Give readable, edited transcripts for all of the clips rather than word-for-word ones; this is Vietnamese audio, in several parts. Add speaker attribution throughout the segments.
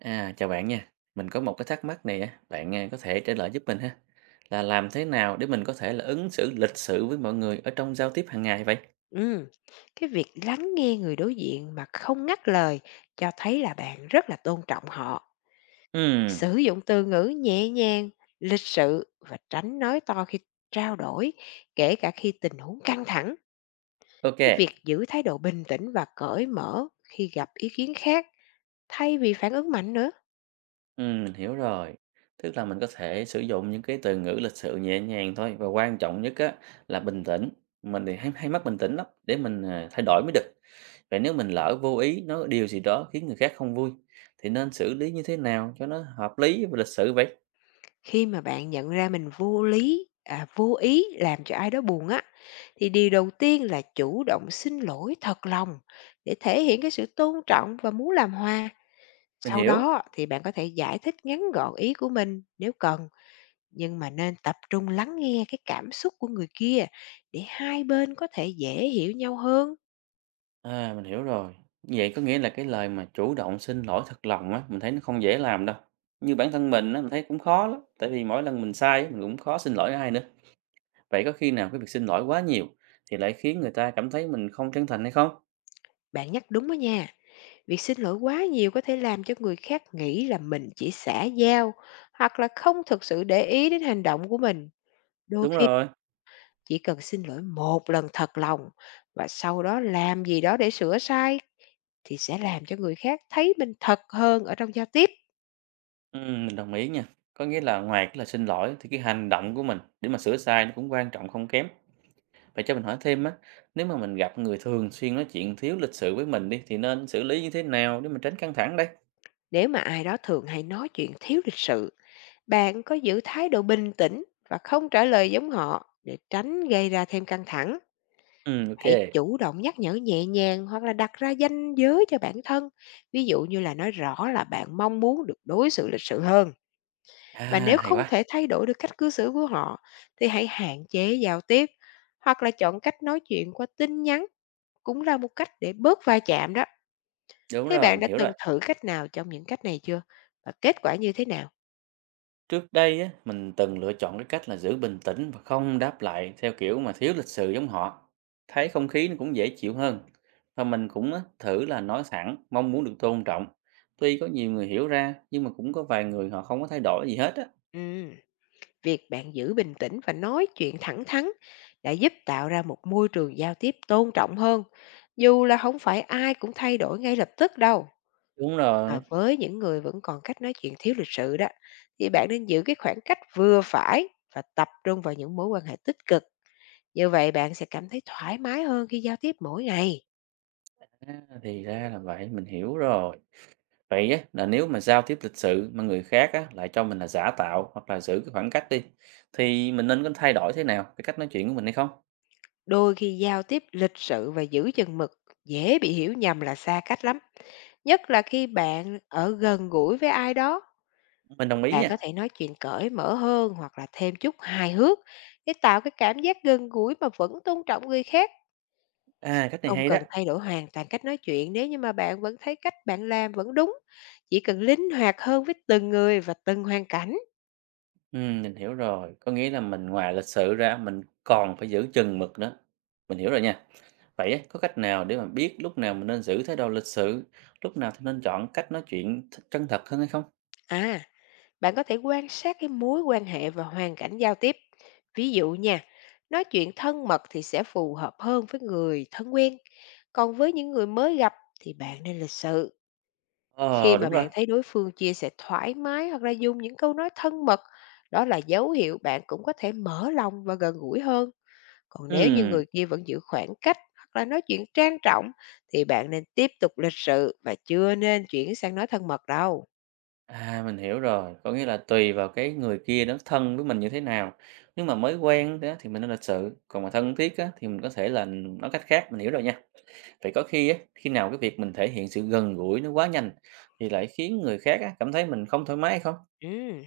Speaker 1: À, chào bạn nha. Mình có một cái thắc mắc này á, bạn à, có thể trả lời giúp mình ha. Là làm thế nào để mình có thể là ứng xử lịch sự với mọi người ở trong giao tiếp hàng ngày vậy?
Speaker 2: Ừm, cái việc lắng nghe người đối diện mà không ngắt lời cho thấy là bạn rất là tôn trọng họ.
Speaker 1: Ừm,
Speaker 2: Sử dụng từ ngữ nhẹ nhàng, lịch sự và tránh nói to khi trao đổi, kể cả khi tình huống căng thẳng.
Speaker 1: ok.
Speaker 2: Việc giữ thái độ bình tĩnh và cởi mở khi gặp ý kiến khác thay vì phản ứng mạnh nữa.
Speaker 1: Mình hiểu rồi. Tức là mình có thể sử dụng những cái từ ngữ lịch sự nhẹ nhàng thôi và quan trọng nhất á là bình tĩnh. Mình thì hay mắc bình tĩnh lắm để mình thay đổi mới được. Vậy nếu mình lỡ vô ý nói cái điều gì đó khiến người khác không vui thì nên xử lý như thế nào cho nó hợp lý và lịch sự vậy?
Speaker 2: Khi mà bạn nhận ra mình vô ý làm cho ai đó buồn á, thì điều đầu tiên là chủ động xin lỗi thật lòng để thể hiện cái sự tôn trọng và muốn làm hòa.
Speaker 1: Mình
Speaker 2: Sau
Speaker 1: hiểu.
Speaker 2: đó thì bạn có thể giải thích ngắn gọn ý của mình nếu cần, nhưng mà nên tập trung lắng nghe cái cảm xúc của người kia để hai bên có thể dễ hiểu nhau hơn.
Speaker 1: À, mình hiểu rồi. Vậy có nghĩa là cái lời mà chủ động xin lỗi thật lòng á, mình thấy nó không dễ làm đâu. Như bản thân mình á, mình thấy cũng khó lắm. Tại vì mỗi lần mình sai á, mình cũng khó xin lỗi ai nữa. Vậy có khi nào cái việc xin lỗi quá nhiều thì lại khiến người ta cảm thấy mình không chân thành hay không?
Speaker 2: Bạn nhắc đúng đó nha. Việc xin lỗi quá nhiều có thể làm cho người khác nghĩ là mình chỉ xả dao hoặc là không thực sự để ý đến hành động của mình. Đôi
Speaker 1: Đúng
Speaker 2: khi
Speaker 1: rồi.
Speaker 2: chỉ cần xin lỗi một lần thật lòng và sau đó làm gì đó để sửa sai thì sẽ làm cho người khác thấy mình thật hơn ở trong giao tiếp.
Speaker 1: Ừ, mình đồng ý nha. Có nghĩa là ngoài cái lời xin lỗi thì cái hành động của mình để mà sửa sai nó cũng quan trọng không kém. Vậy cho mình hỏi thêm á, nếu mà mình gặp người thường xuyên nói chuyện thiếu lịch sự với mình đi thì nên xử lý như thế nào để mà tránh căng thẳng đây?
Speaker 2: Nếu mà ai đó thường hay nói chuyện thiếu lịch sự, bạn có giữ thái độ bình tĩnh và không trả lời giống họ để tránh gây ra thêm căng thẳng.
Speaker 1: Ừ, ok.
Speaker 2: Hãy chủ động nhắc nhở nhẹ nhàng hoặc là đặt ra danh giới cho bản thân. Ví dụ như là nói rõ là bạn mong muốn được đối xử lịch sự hơn. Và
Speaker 1: À,
Speaker 2: nếu
Speaker 1: hay
Speaker 2: không
Speaker 1: quá.
Speaker 2: thể thay đổi được cách cư xử của họ thì hãy hạn chế giao tiếp hoặc là chọn cách nói chuyện qua tin nhắn cũng là một cách để bớt va chạm đó.
Speaker 1: Đúng
Speaker 2: Thế
Speaker 1: rồi,
Speaker 2: bạn
Speaker 1: mình
Speaker 2: đã
Speaker 1: hiểu rồi.
Speaker 2: từng thử cách nào trong những cách này chưa? Và kết quả như thế nào?
Speaker 1: Trước đây á, mình từng lựa chọn cái cách là giữ bình tĩnh và không đáp lại theo kiểu mà thiếu lịch sự giống họ. Thấy không khí nó cũng dễ chịu hơn. Và mình cũng á, thử là nói thẳng, mong muốn được tôn trọng. Tuy có nhiều người hiểu ra, nhưng mà cũng có vài người họ không có thay đổi gì hết á.
Speaker 2: Ừm, việc bạn giữ bình tĩnh và nói chuyện thẳng thắn đã giúp tạo ra một môi trường giao tiếp tôn trọng hơn. Dù là không phải ai cũng thay đổi ngay lập tức đâu.
Speaker 1: Đúng rồi,
Speaker 2: Mà với những người vẫn còn cách nói chuyện thiếu lịch sự đó, thì bạn nên giữ cái khoảng cách vừa phải và tập trung vào những mối quan hệ tích cực. Như vậy bạn sẽ cảm thấy thoải mái hơn khi giao tiếp mỗi ngày.
Speaker 1: thì ra là vậy, mình hiểu rồi. Vậy á, là nếu mà giao tiếp lịch sự mà người khác á, lại cho mình là giả tạo hoặc là giữ cái khoảng cách đi, thì mình nên có thay đổi thế nào, cái cách nói chuyện của mình hay không?
Speaker 2: Đôi khi giao tiếp lịch sự và giữ chừng mực dễ bị hiểu nhầm là xa cách lắm. Nhất là khi bạn ở gần gũi với ai đó,
Speaker 1: Mình đồng ý
Speaker 2: bạn có
Speaker 1: nha.
Speaker 2: thể nói chuyện cởi mở hơn hoặc là thêm chút hài hước để tạo cái cảm giác gần gũi mà vẫn tôn trọng người khác.
Speaker 1: À, cách này
Speaker 2: Không
Speaker 1: hay đó.
Speaker 2: cần thay đổi hoàn toàn cách nói chuyện nếu như mà bạn vẫn thấy cách bạn làm vẫn đúng, chỉ cần linh hoạt hơn với từng người và từng hoàn cảnh.
Speaker 1: Mình hiểu rồi, có nghĩa là mình ngoài lịch sự ra mình còn phải giữ chừng mực nữa. Mình hiểu rồi nha. Vậy á, có cách nào để mà biết lúc nào mình nên giữ thái độ lịch sự, lúc nào thì nên chọn cách nói chuyện chân thật hơn hay không?
Speaker 2: À, bạn có thể quan sát cái mối quan hệ và hoàn cảnh giao tiếp. Ví dụ nha, nói chuyện thân mật thì sẽ phù hợp hơn với người thân quen, còn với những người mới gặp thì bạn nên lịch sự. Khi
Speaker 1: Ờ,
Speaker 2: mà
Speaker 1: đúng rồi.
Speaker 2: bạn thấy đối phương chia sẻ thoải mái hoặc là dùng những câu nói thân mật, đó là dấu hiệu bạn cũng có thể mở lòng và gần gũi hơn. Còn nếu như
Speaker 1: Ừm,
Speaker 2: người kia vẫn giữ khoảng cách hoặc là nói chuyện trang trọng thì bạn nên tiếp tục lịch sự và chưa nên chuyển sang nói thân mật đâu.
Speaker 1: mình hiểu rồi, có nghĩa là tùy vào cái người kia đó thân với mình như thế nào. Nếu mà mới quen đó thì mình nên lịch sự, còn mà thân thiết á thì mình có thể là nói cách khác, mình hiểu rồi nha. Vậy khi nào cái việc mình thể hiện sự gần gũi nó quá nhanh thì lại khiến người khác á cảm thấy mình không thoải mái hay không?
Speaker 2: Ừm,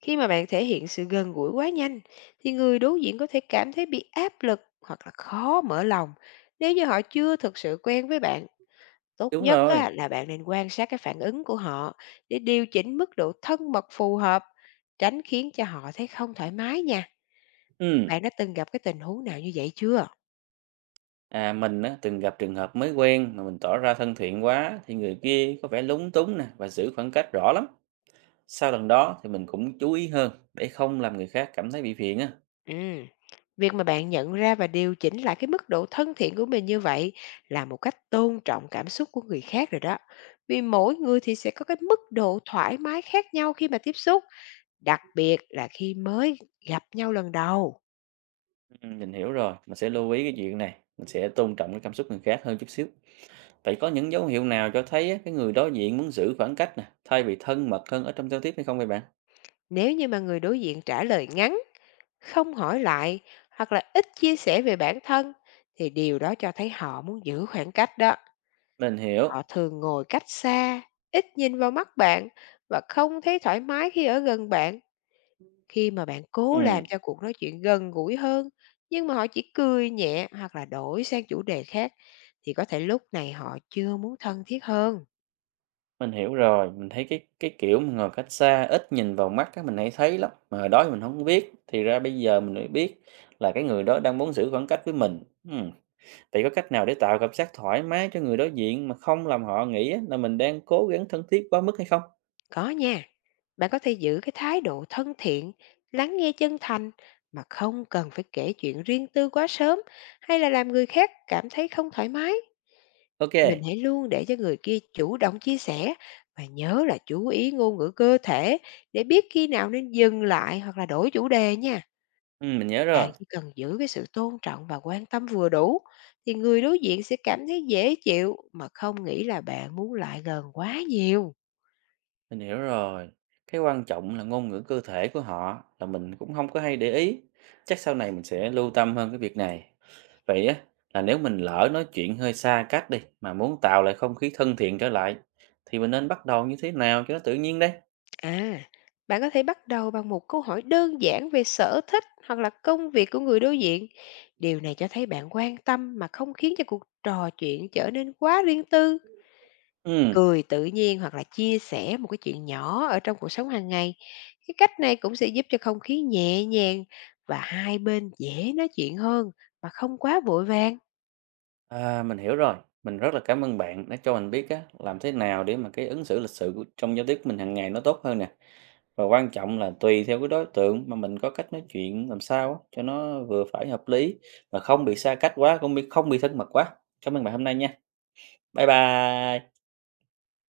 Speaker 2: Khi mà bạn thể hiện sự gần gũi quá nhanh thì người đối diện có thể cảm thấy bị áp lực hoặc là khó mở lòng nếu như họ chưa thực sự quen với bạn. Tốt
Speaker 1: Đúng
Speaker 2: nhất
Speaker 1: rồi,
Speaker 2: á, là bạn nên quan sát cái phản ứng của họ để điều chỉnh mức độ thân mật phù hợp, tránh khiến cho họ thấy không thoải mái nha.
Speaker 1: ừm,
Speaker 2: Bạn đã từng gặp cái tình huống nào như vậy chưa?
Speaker 1: mình á, từng gặp trường hợp mới quen mà mình tỏ ra thân thiện quá thì người kia có vẻ lúng túng nè và giữ khoảng cách rõ lắm. Sau lần đó thì mình cũng chú ý hơn để không làm người khác cảm thấy bị phiền á.
Speaker 2: Ừm, việc mà bạn nhận ra và điều chỉnh lại cái mức độ thân thiện của mình như vậy là một cách tôn trọng cảm xúc của người khác rồi đó. Vì mỗi người thì sẽ có cái mức độ thoải mái khác nhau khi mà tiếp xúc, đặc biệt là khi mới gặp nhau lần đầu.
Speaker 1: Mình hiểu rồi, mình sẽ lưu ý cái chuyện này, mình sẽ tôn trọng cái cảm xúc người khác hơn chút xíu. Vậy có những dấu hiệu nào cho thấy á, cái người đối diện muốn giữ khoảng cách nè, thay vì thân mật hơn ở trong giao tiếp hay không vậy bạn?
Speaker 2: Nếu như mà người đối diện trả lời ngắn, không hỏi lại hoặc là ít chia sẻ về bản thân thì điều đó cho thấy họ muốn giữ khoảng cách đó.
Speaker 1: Mình hiểu.
Speaker 2: Họ thường ngồi cách xa, ít nhìn vào mắt bạn và không thấy thoải mái khi ở gần bạn. Khi mà bạn cố
Speaker 1: Ừm.
Speaker 2: làm cho cuộc nói chuyện gần gũi hơn, nhưng mà họ chỉ cười nhẹ hoặc là đổi sang chủ đề khác thì có thể lúc này họ chưa muốn thân thiết hơn.
Speaker 1: Mình hiểu rồi, mình thấy cái kiểu mà ngồi cách xa, ít nhìn vào mắt á, mình hay thấy lắm, mà hồi đó thì mình không biết, thì ra bây giờ mình mới biết là cái người đó đang muốn giữ khoảng cách với mình. Ừm, vậy có cách nào để tạo cảm giác thoải mái cho người đối diện mà không làm họ nghĩ á là mình đang cố gắng thân thiết quá mức hay không?
Speaker 2: Có nha. Bạn có thể giữ cái thái độ thân thiện, lắng nghe chân thành mà không cần phải kể chuyện riêng tư quá sớm hay là làm người khác cảm thấy không thoải mái.
Speaker 1: OK kê,
Speaker 2: Mình hãy luôn để cho người kia chủ động chia sẻ và nhớ là chú ý ngôn ngữ cơ thể để biết khi nào nên dừng lại hoặc là đổi chủ đề nha.
Speaker 1: mình nhớ rồi,
Speaker 2: Bạn chỉ cần giữ cái sự tôn trọng và quan tâm vừa đủ thì người đối diện sẽ cảm thấy dễ chịu mà không nghĩ là bạn muốn lại gần quá nhiều.
Speaker 1: mình hiểu rồi. Cái quan trọng là ngôn ngữ cơ thể của họ là mình cũng không có hay để ý, chắc sau này mình sẽ lưu tâm hơn cái việc này. Vậy á, là nếu mình lỡ nói chuyện hơi xa cách đi, mà muốn tạo lại không khí thân thiện trở lại, thì mình nên bắt đầu như thế nào cho nó tự nhiên đây?
Speaker 2: À, bạn có thể bắt đầu bằng một câu hỏi đơn giản về sở thích hoặc là công việc của người đối diện. Điều này cho thấy bạn quan tâm mà không khiến cho cuộc trò chuyện trở nên quá riêng tư.
Speaker 1: Ừm,
Speaker 2: Cười tự nhiên hoặc là chia sẻ một cái chuyện nhỏ ở trong cuộc sống hàng ngày. Cái cách này cũng sẽ giúp cho không khí nhẹ nhàng và hai bên dễ nói chuyện hơn mà không quá vội vàng.
Speaker 1: mình hiểu rồi. Mình rất là cảm ơn bạn đã cho mình biết á, làm thế nào để mà cái ứng xử lịch sự của- trong giao tiếp của mình hàng ngày nó tốt hơn nè. Và quan trọng là tùy theo cái đối tượng mà mình có cách nói chuyện làm sao á, cho nó vừa phải hợp lý, mà không bị xa cách quá, cũng bị không bị thân mật quá. Cảm ơn bạn hôm nay nha. Bye bye.